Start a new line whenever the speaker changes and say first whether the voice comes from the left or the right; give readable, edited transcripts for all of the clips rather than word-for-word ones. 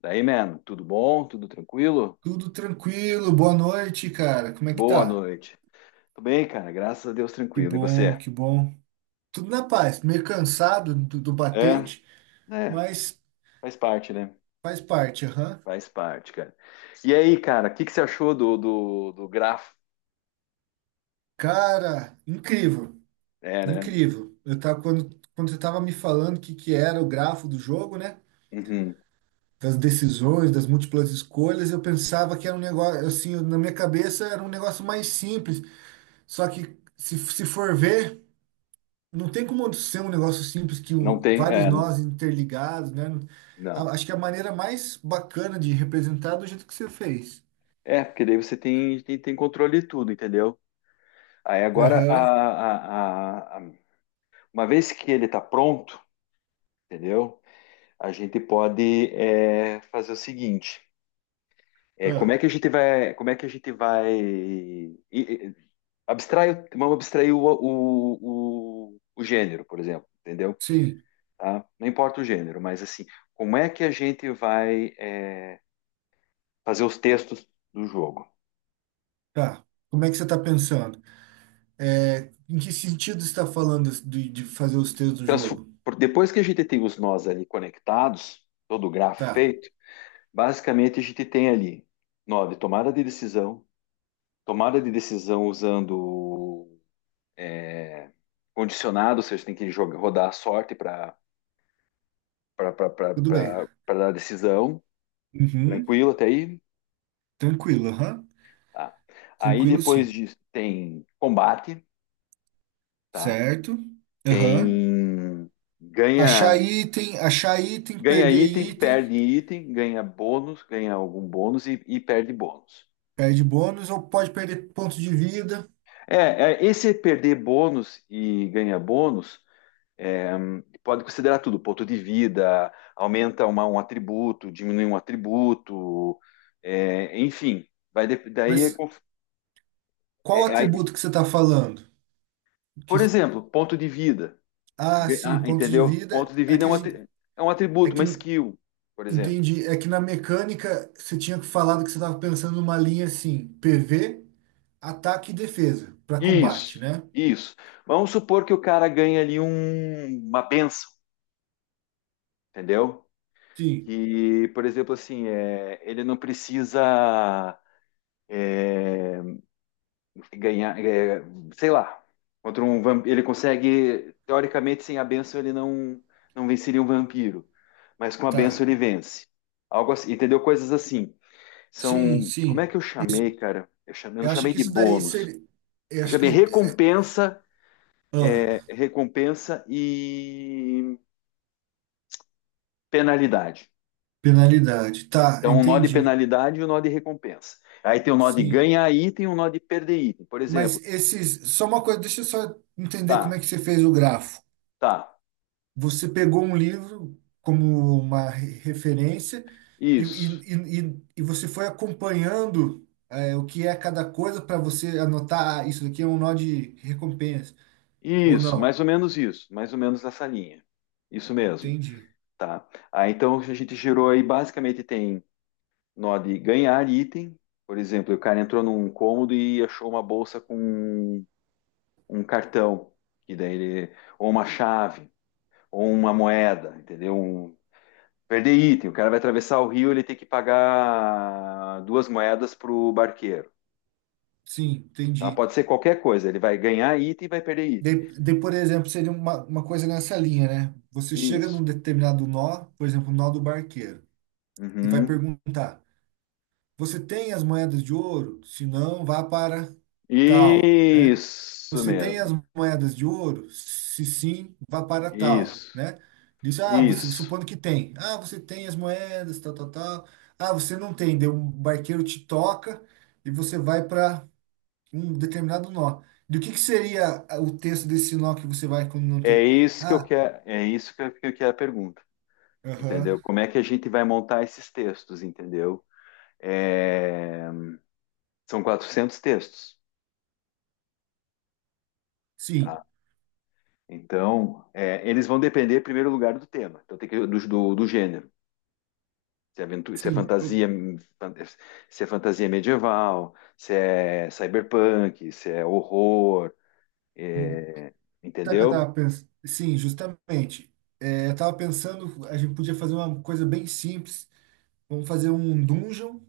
left: Daí, man, tudo bom? Tudo tranquilo?
right: Tudo tranquilo, boa noite, cara. Como é que
left: Boa
right: tá?
left: noite. Tudo bem, cara? Graças a Deus,
right: Que
left: tranquilo. E
right: bom,
left: você?
right: que bom. Tudo na paz, meio cansado do
left: É,
right: batente,
left: é,
right: mas
left: faz parte, né?
right: faz parte, aham.
left: Faz parte, cara. E aí, cara, o que que você achou do grafo?
right: Cara, incrível,
left: É, né?
right: incrível. Eu tava, quando você tava me falando o que era o grafo do jogo, né?
left: Uhum.
right: Das decisões, das múltiplas escolhas, eu pensava que era um negócio, assim, na minha cabeça era um negócio mais simples. Só que se for ver. Não tem como ser um negócio simples que
left: Não
right: um,
left: tem,
right: vários
left: é,
right: nós interligados, né?
left: não.
right: Acho que a maneira mais bacana de representar é do jeito que você fez.
left: É, porque daí você tem, tem controle de tudo, entendeu? Aí agora,
right: Aham.
left: uma vez que ele tá pronto, entendeu? A gente pode, é, fazer o seguinte. É, como
right: Ah,
left: é que a gente vai, como é que a gente vai abstrai, vamos abstrair o gênero, por exemplo, entendeu?
right: sim,
left: Tá? Não importa o gênero, mas assim, como é que a gente vai, é, fazer os textos do jogo?
right: tá. Como é que você está pensando? É, em que sentido você está falando de fazer os textos do jogo?
left: Depois que a gente tem os nós ali conectados, todo o grafo
right: Tá,
left: feito, basicamente a gente tem ali nó de tomada de decisão usando condicionado, ou seja, tem que jogar, rodar a sorte para
right: tudo bem.
left: para dar decisão.
right: Uhum.
left: Tranquilo até aí?
right: Tranquilo, aham.
left: Tá. Aí
right: Tranquilo,
left: depois
right: sim.
left: disso tem combate, tá?
right: Certo? Aham.
left: Tem ganha
right: Achar item,
left: ganha
right: perder
left: item,
right: item,
left: perde item, ganha bônus, ganha algum bônus e perde bônus.
right: perde bônus ou pode perder ponto de vida,
left: É, esse perder bônus e ganhar bônus, é, pode considerar tudo, ponto de vida, aumenta um atributo, diminui um atributo, é, enfim, daí é,
right: mas qual
left: é- é,
right: atributo que você está falando? Que,
left: por exemplo, ponto de vida.
right: ah, sim, pontos de
left: Entendeu?
right: vida.
left: Ponto de
right: É
left: vida é
right: que a
left: um,
right: gente,
left: é um
right: é
left: atributo,
right: que
left: uma skill, por exemplo.
right: entendi. É que na mecânica você tinha falado que você estava pensando numa linha assim, PV, ataque e defesa para
left: Isso,
right: combate, né?
left: isso. Vamos supor que o cara ganha ali uma benção, entendeu?
right: Sim,
left: Que, por exemplo, assim, é, ele não precisa ganhar, é, sei lá, contra ele consegue, teoricamente, sem a benção ele não venceria um vampiro, mas com a benção
right: tá.
left: ele vence. Algo assim, entendeu? Coisas assim.
right: Sim,
left: São. Como é
right: sim.
left: que eu chamei,
right: Isso.
left: cara? Eu chamei, eu não
right: Eu acho
left: chamei
right: que
left: de
right: isso daí
left: bônus.
right: seria. Eu
left: Eu
right: acho que
left: chamei recompensa,
right: ah,
left: é, recompensa e penalidade.
right: penalidade. Tá,
left: Então, um nó de
right: entendi.
left: penalidade e um nó de recompensa. Aí tem um nó de
right: Sim.
left: ganhar item e um nó de perder item. Por
right: Mas
left: exemplo,
right: esses. Só uma coisa, deixa eu só entender como
left: tá,
right: é que você fez o grafo.
left: tá,
right: Você pegou um livro como uma referência e, e,
left: isso,
right: e você foi acompanhando é, o que é cada coisa para você anotar, ah, isso daqui é um nó de recompensa, ou
left: isso,
right: não.
left: mais ou menos isso, mais ou menos essa linha. Isso mesmo,
right: Entendi.
left: tá? Aí então a gente gerou aí, basicamente tem nó de ganhar item. Por exemplo, o cara entrou num cômodo e achou uma bolsa com um cartão, que daí ele, ou uma chave, ou uma moeda, entendeu? Um, perder item, o cara vai atravessar o rio, ele tem que pagar duas moedas pro barqueiro,
right: Sim,
left: tá?
right: entendi.
left: Pode ser qualquer coisa, ele vai ganhar item e vai perder item.
right: De, por exemplo, seria uma coisa nessa linha, né? Você chega
left: Isso.
right: num determinado nó, por exemplo, o nó do barqueiro, e vai
left: Uhum.
right: perguntar: Você tem as moedas de ouro? Se não, vá para tal. Né?
left: Isso
right: Você tem as
left: mesmo.
right: moedas de ouro? Se sim, vá para tal,
left: Isso.
right: né? Diz, ah, você
left: Isso.
right: supondo que tem. Ah, você tem as moedas, tal, tal, tal. Ah, você não tem. Daí um barqueiro te toca e você vai para um determinado nó. Do que seria ah, o texto desse nó que você vai quando não
left: É
right: tem?
left: isso que eu
right: Ah,
left: quero, é isso que que eu quero a pergunta,
right: aham,
left: entendeu? Como é que a gente vai montar esses textos, entendeu? É, são 400 textos,
right: sim,
left: tá? Então, é, eles vão depender, em primeiro lugar, do tema, então tem que, do gênero. Se é, aventura, se é
right: sim.
left: fantasia, se é fantasia medieval, se é cyberpunk, se é horror,
right: Hum,
left: é,
right: sabe o que eu
left: entendeu?
right: tava pensando? Sim, justamente. É, eu tava pensando, a gente podia fazer uma coisa bem simples. Vamos fazer um dungeon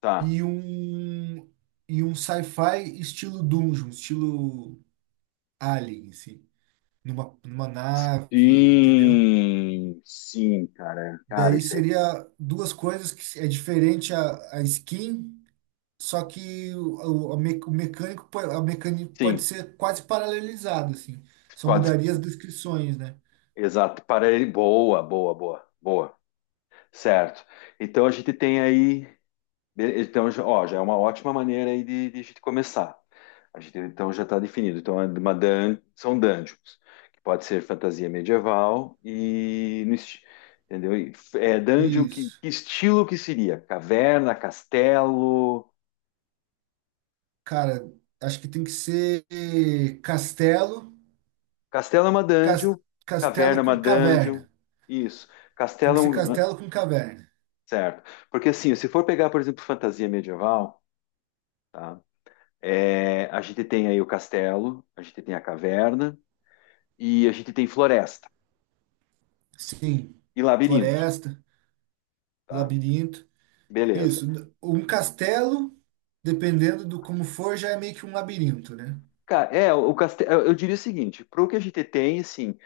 left: Tá.
right: e um e um sci-fi estilo dungeon, estilo alien, assim, numa nave, entendeu?
left: Sim, sim, cara. Cara,
right: Daí
left: isso aí.
right: seria duas coisas que é diferente a skin, só que o, a me- o mecânico po- a mecânica pode
left: Sim,
right: ser quase paralelizado, assim. Só
left: quase.
right: mudaria as descrições, né?
left: Exato. Para ele, boa, boa, boa, boa. Certo. Então a gente tem aí. Então, ó, já é uma ótima maneira aí de a gente começar. A gente, então, já está definido. Então, é são dungeons, que pode ser fantasia medieval e... no esti- entendeu? É dungeon,
right: Isso.
left: que estilo que seria? Caverna, castelo...
right: Cara, acho que tem que ser castelo,
left: Castelo é uma dungeon,
right: cas-
left: caverna
right: castelo
left: é uma
right: com
left: dungeon,
right: caverna.
left: isso.
right: Tem
left: Castelo
right: que
left: é
right: ser
left: um...
right: castelo com caverna.
left: Certo. Porque, assim, se for pegar, por exemplo, fantasia medieval, tá? É, a gente tem aí o castelo, a gente tem a caverna, e a gente tem floresta
right: Sim,
left: e labirinto,
right: floresta,
left: tá?
right: labirinto.
left: Beleza.
right: Isso, um castelo, dependendo do como for, já é meio que um labirinto, né?
left: Cara, é, o castelo, eu diria o seguinte, pro que a gente tem, assim,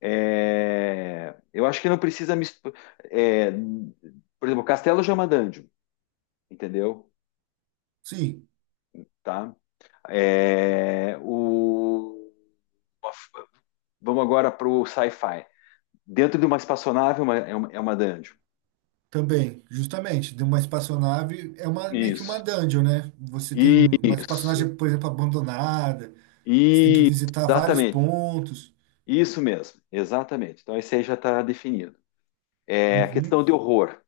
left: é, eu acho que não precisa misturar, por exemplo, castelo já é uma dungeon, entendeu?
right: Sim,
left: Tá? É, o, vamos agora pro sci-fi. Dentro de uma espaçonave é uma, é uma dungeon.
right: também, justamente. De uma espaçonave é uma meio que uma
left: Isso.
right: dungeon, né? Você tem uma
left: Isso.
right: espaçonave, por exemplo, abandonada, que você tem que
left: Isso.
right: visitar vários
left: Exatamente.
right: pontos.
left: Isso mesmo. Exatamente. Então, esse aí já está definido. É, a
right: Uhum,
left: questão de horror.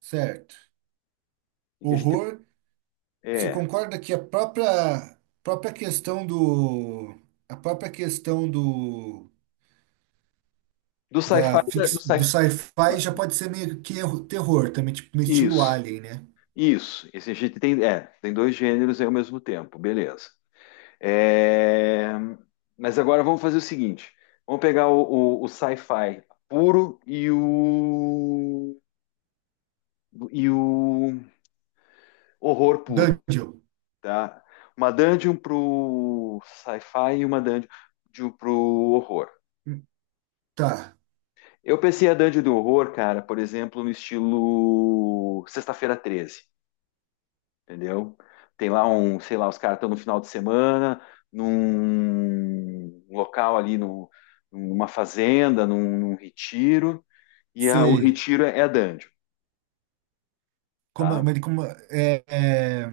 right: certo.
left: Em que a gente,
right: Horror, você
left: é,
right: concorda que a própria própria questão do a própria questão do
left: do sci-fi. Do
right: do
left: sci
right: sci-fi já pode ser meio que terror também, tipo no estilo
left: isso,
right: Alien, né?
left: isso. Esse a gente tem, é, tem dois gêneros aí ao mesmo tempo, beleza. É, mas agora vamos fazer o seguinte: vamos pegar o sci-fi puro e o horror puro,
right: Dungeon.
left: tá? Uma dungeon pro sci-fi e uma dungeon pro horror.
right: Hum, Tá,
left: Eu pensei a Dungeon do Horror, cara, por exemplo, no estilo Sexta-feira 13, entendeu? Tem lá um, sei lá, os caras estão no final de semana, num local ali, numa fazenda, num retiro, e o
right: sei.
left: retiro é a dungeon,
right: Como,
left: tá?
right: mas como, é, é,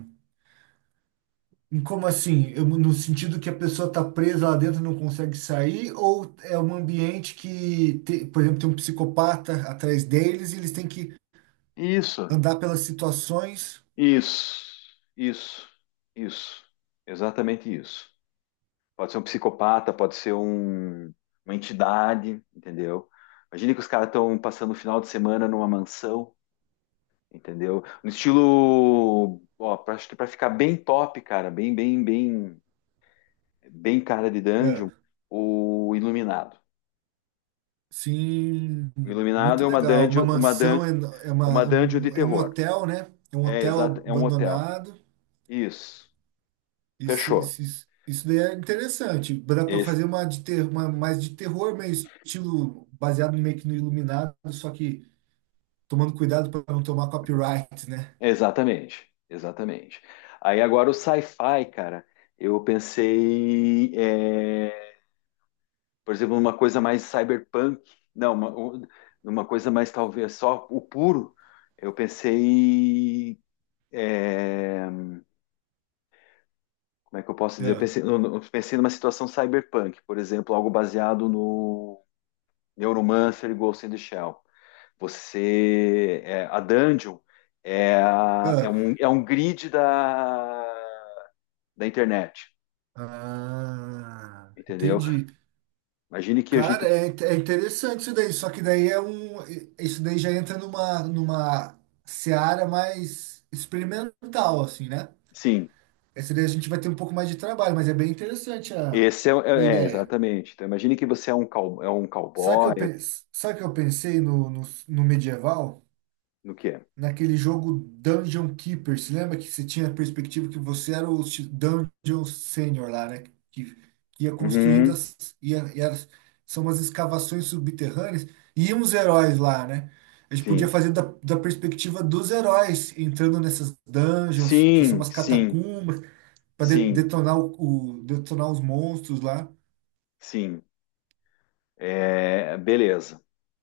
right: como assim? No sentido que a pessoa tá presa lá dentro e não consegue sair, ou é um ambiente que, por exemplo, tem um psicopata atrás deles e eles têm que
left: Isso,
right: andar pelas situações.
left: isso, isso, isso, exatamente isso. Pode ser um psicopata, pode ser uma entidade, entendeu? Imagina que os caras estão passando o final de semana numa mansão. Entendeu? No estilo, ó, acho que para ficar bem top, cara, bem, bem, bem, bem cara de dungeon,
right: É,
left: o Iluminado.
right: sim,
left: O Iluminado
right: muito
left: é uma
right: legal. Uma
left: dungeon, uma dun,
right: mansão, é, é, uma,
left: uma dungeon de
right: é um
left: terror.
right: hotel, né? É um
left: É exato,
right: hotel
left: é um hotel.
right: abandonado.
left: Isso.
right: Isso,
left: Fechou.
right: isso, isso, isso daí é interessante. Dá para
left: Esse,
right: fazer uma, de ter, uma mais de terror, meio estilo baseado meio que no Iluminado, só que tomando cuidado para não tomar copyright, né?
left: exatamente, exatamente. Aí agora o sci-fi, cara, eu pensei é, por exemplo, uma coisa mais cyberpunk, não, uma coisa mais talvez só o puro. Eu pensei, é, como é que eu posso dizer? Eu
right: Ah,
left: pensei, eu pensei numa situação cyberpunk, por exemplo, algo baseado no Neuromancer e Ghost in the Shell. Você, é, a dungeon é,
right: ah.
left: é um grid da, da internet,
right: Ah,
left: entendeu?
right: entendi.
left: Imagine que a gente,
right: Cara, é, é interessante isso daí, só que daí é um. Isso daí já entra numa seara mais experimental, assim, né?
left: sim.
right: Essa daí a gente vai ter um pouco mais de trabalho, mas é bem interessante
left: Esse é,
right: a
left: é,
right: ideia.
left: exatamente. Então, imagine que você é um, é um
right: Sabe que
left: cowboy,
right: eu, pen- sabe que eu pensei no medieval?
left: no que é?
right: Naquele jogo Dungeon Keeper. Você lembra que você tinha a perspectiva que você era o Dungeon Senior lá, né? Que, que ia construindo
left: Uhum,
right: as. Ia, ia- são umas escavações subterrâneas. E iam os heróis lá, né? A gente podia
left: sim.
right: fazer da perspectiva dos heróis entrando nessas dungeons, que são
left: Sim,
right: umas
left: sim,
right: catacumbas, para
left: sim,
right: detonar, detonar os monstros lá.
left: sim. É, beleza.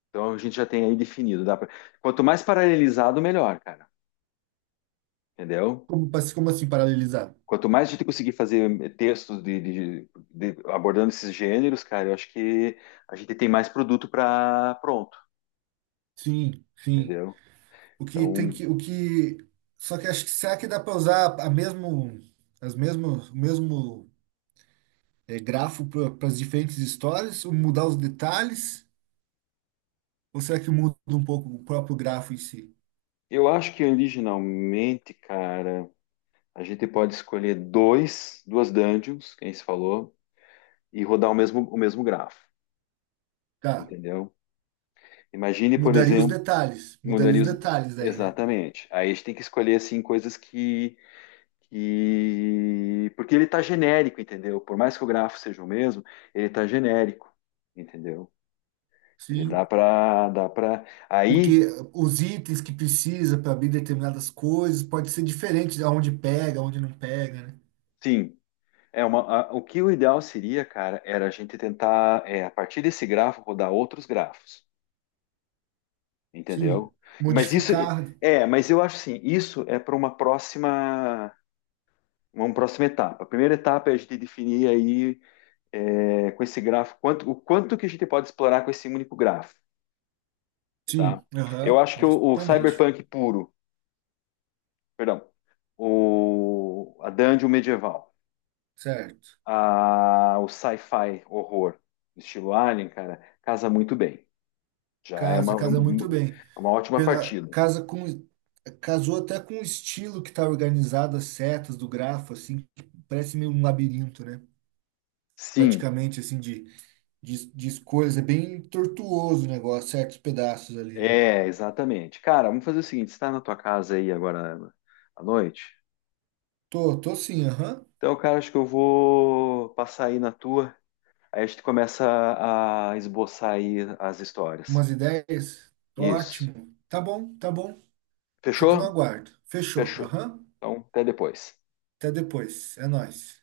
left: Então a gente já tem aí definido. Dá pra... Quanto mais paralelizado, melhor, cara. Entendeu?
right: Como, como assim paralelizar?
left: Quanto mais a gente conseguir fazer textos de- abordando esses gêneros, cara, eu acho que a gente tem mais produto para pronto,
right: Sim, sim.
left: entendeu?
right: O que tem
left: Então,
right: que, o que, só que acho que será que dá para usar a mesmo, as mesmo o mesmo eh, grafo para as diferentes histórias, ou mudar os detalhes, ou será que muda um pouco o próprio grafo em si?
left: eu acho que originalmente, cara, a gente pode escolher dois, duas dungeons, quem se falou, e rodar o mesmo grafo,
right: Tá,
left: entendeu? Imagine, por exemplo,
right: mudaria
left: mudaria
right: os
left: os...
right: detalhes aí, né?
left: Exatamente. Aí a gente tem que escolher, assim, coisas que... Porque ele está genérico, entendeu? Por mais que o grafo seja o mesmo, ele está genérico, entendeu? Ele dá
right: Sim.
left: para, dá para. Aí,
right: Porque os itens que precisa para abrir determinadas coisas pode ser diferente de onde pega, onde não pega, né?
left: sim, é uma... o que o ideal seria, cara, era a gente tentar, é, a partir desse grafo, rodar outros grafos,
right: Sim.
left: entendeu? Mas isso...
right: Modificar.
left: É, mas eu acho assim, isso é para uma próxima... Uma próxima etapa. A primeira etapa é a gente definir aí é, com esse grafo, quanto, o quanto que a gente pode explorar com esse único grafo, tá?
right: Sim.
left: Eu
right: Aham,
left: acho que o
right: justamente.
left: cyberpunk puro, perdão, o, a dungeon medieval,
right: Certo.
left: a, o sci-fi horror, estilo Alien, cara, casa muito bem. Já é uma,
right: Casa, casa muito bem.
left: é uma ótima partida.
right: Casa com, casou até com o estilo que tá organizado, as setas do grafo, assim, que parece meio um labirinto, né?
left: Sim,
right: Praticamente, assim, de escolhas. É bem tortuoso o negócio, certos pedaços ali. Né?
left: é, exatamente. Cara, vamos fazer o seguinte: você está na tua casa aí agora à noite?
right: Tô sim, aham.
left: Então, cara, acho que eu vou passar aí na tua. Aí a gente começa a esboçar aí as histórias.
right: Umas ideias?
left: Isso.
right: Ótimo. Tá bom, tá bom. Fico no
left: Fechou?
right: aguardo. Fechou,
left: Fechou.
right: aham.
left: Então, até depois.
right: Até depois. É nóis.